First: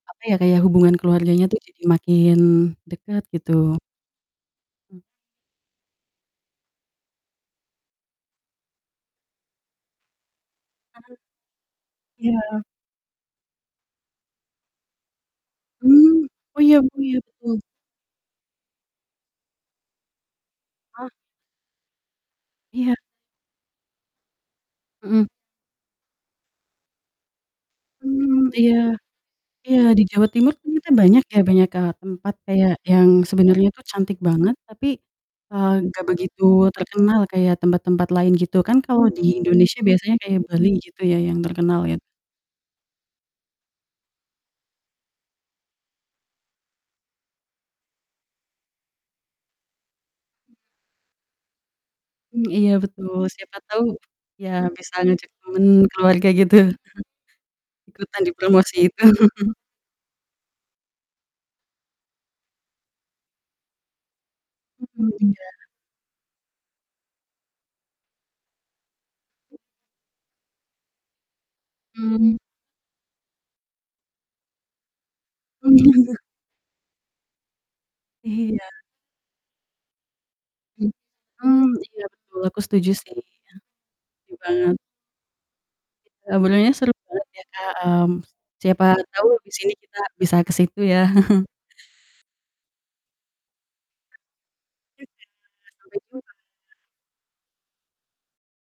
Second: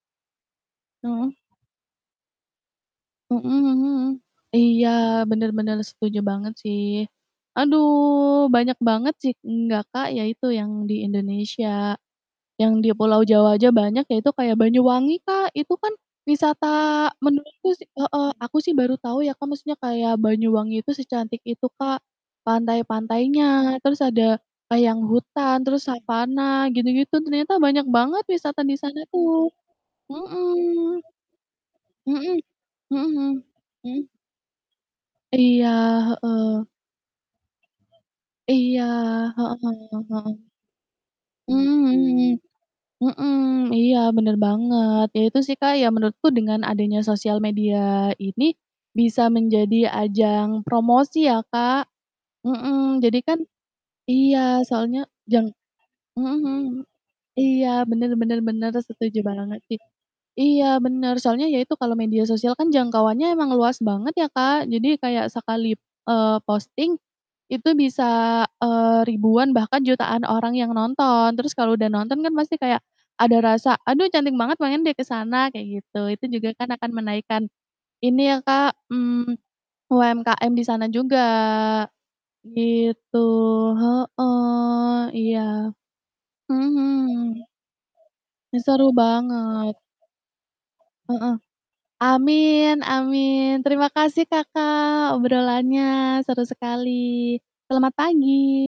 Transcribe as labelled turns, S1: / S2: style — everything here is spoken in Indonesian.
S1: Apa ya, kayak hubungan
S2: Mhm.
S1: keluarganya tuh jadi makin dekat,
S2: Mhm
S1: gitu.
S2: mhm. Iya,
S1: Mmm.
S2: bener bener, setuju banget, sih. Aduh, banyak banget sih enggak, Kak, ya itu yang di
S1: [unintelligible]
S2: Indonesia,
S1: Iya.
S2: yang di Pulau Jawa aja banyak, yaitu kayak Banyuwangi, Kak, itu kan
S1: Mmm, oh
S2: wisata
S1: iya oh iya, betul.
S2: menurutku sih heeh, aku sih baru tahu ya, Kak, maksudnya kayak Banyuwangi itu
S1: Ah.
S2: secantik itu, Kak,
S1: Iya.
S2: pantai-pantainya, terus ada, eee, yang
S1: Mhm.
S2: hutan, terus savana gitu-gitu, ternyata banyak banget
S1: Mmm,
S2: wisata
S1: iya,
S2: di sana tuh.
S1: iya, di Jawa Timur ternyata
S2: Mhm.
S1: banyak ya, banyak, eee, tempat
S2: Mhm,
S1: kayak
S2: mhm
S1: yang sebenernya
S2: mhm,
S1: tuh
S2: mhm?
S1: cantik banget, tapi,
S2: Iya,
S1: eee, gak begitu
S2: heeh.
S1: terkenal kayak tempat-tempat lain, gitu. Kan
S2: Iya,
S1: kalau di
S2: heeh
S1: Indonesia biasanya
S2: heeh.
S1: kayak Bali gitu ya, yang terkenal,
S2: Mmm
S1: ya.
S2: mhm, mhm, iya, bener banget, ya itu sih, Kak, ya menurutku dengan adanya sosial media ini, bisa menjadi ajang
S1: M
S2: promosi ya, Kak.
S1: Mmm, iya,
S2: Heeh,
S1: betul,
S2: jadi kan
S1: siapa tau
S2: iya,
S1: ya bisa
S2: soalnya
S1: ngajak
S2: jang
S1: temen
S2: mhm
S1: keluarga
S2: mhm
S1: gitu.
S2: mhm, iya, bener
S1: Ikutan di
S2: bener bener,
S1: promosi itu.
S2: setuju banget, sih. Iya, bener, soalnya ya itu kalau media sosial kan jangkauannya emang luas banget ya, Kak, jadi
S1: Mhm,
S2: kayak,
S1: iya.
S2: sekali, eee, posting itu bisa, eee, ribuan, bahkan jutaan orang yang nonton, terus kalau udah nonton kan
S1: Mmm.
S2: pasti kayak ada rasa, "Aduh, cantik banget, pengen deh ke sana," kayak
S1: Mmm.
S2: gitu, itu juga kan akan menaikkan ini ya,
S1: Iya.
S2: Kak, mmm, UMKM di sana
S1: Hmm.
S2: juga
S1: Mmm, iya, betul. Aku setuju sih,
S2: gitu,
S1: ya, setuju banget.
S2: heeh, iya, mhm
S1: Sebenernya seru
S2: mhm.
S1: banget ya, Kak, mmm,
S2: Ih,
S1: siapa
S2: seru
S1: tahu abis
S2: banget.
S1: ini kita bisa ke situ, ya.
S2: Heeh, amin, amin, terima kasih
S1: Iya,
S2: Kakak
S1: sampai
S2: obrolannya,
S1: jumpa.
S2: seru sekali, selamat pagi.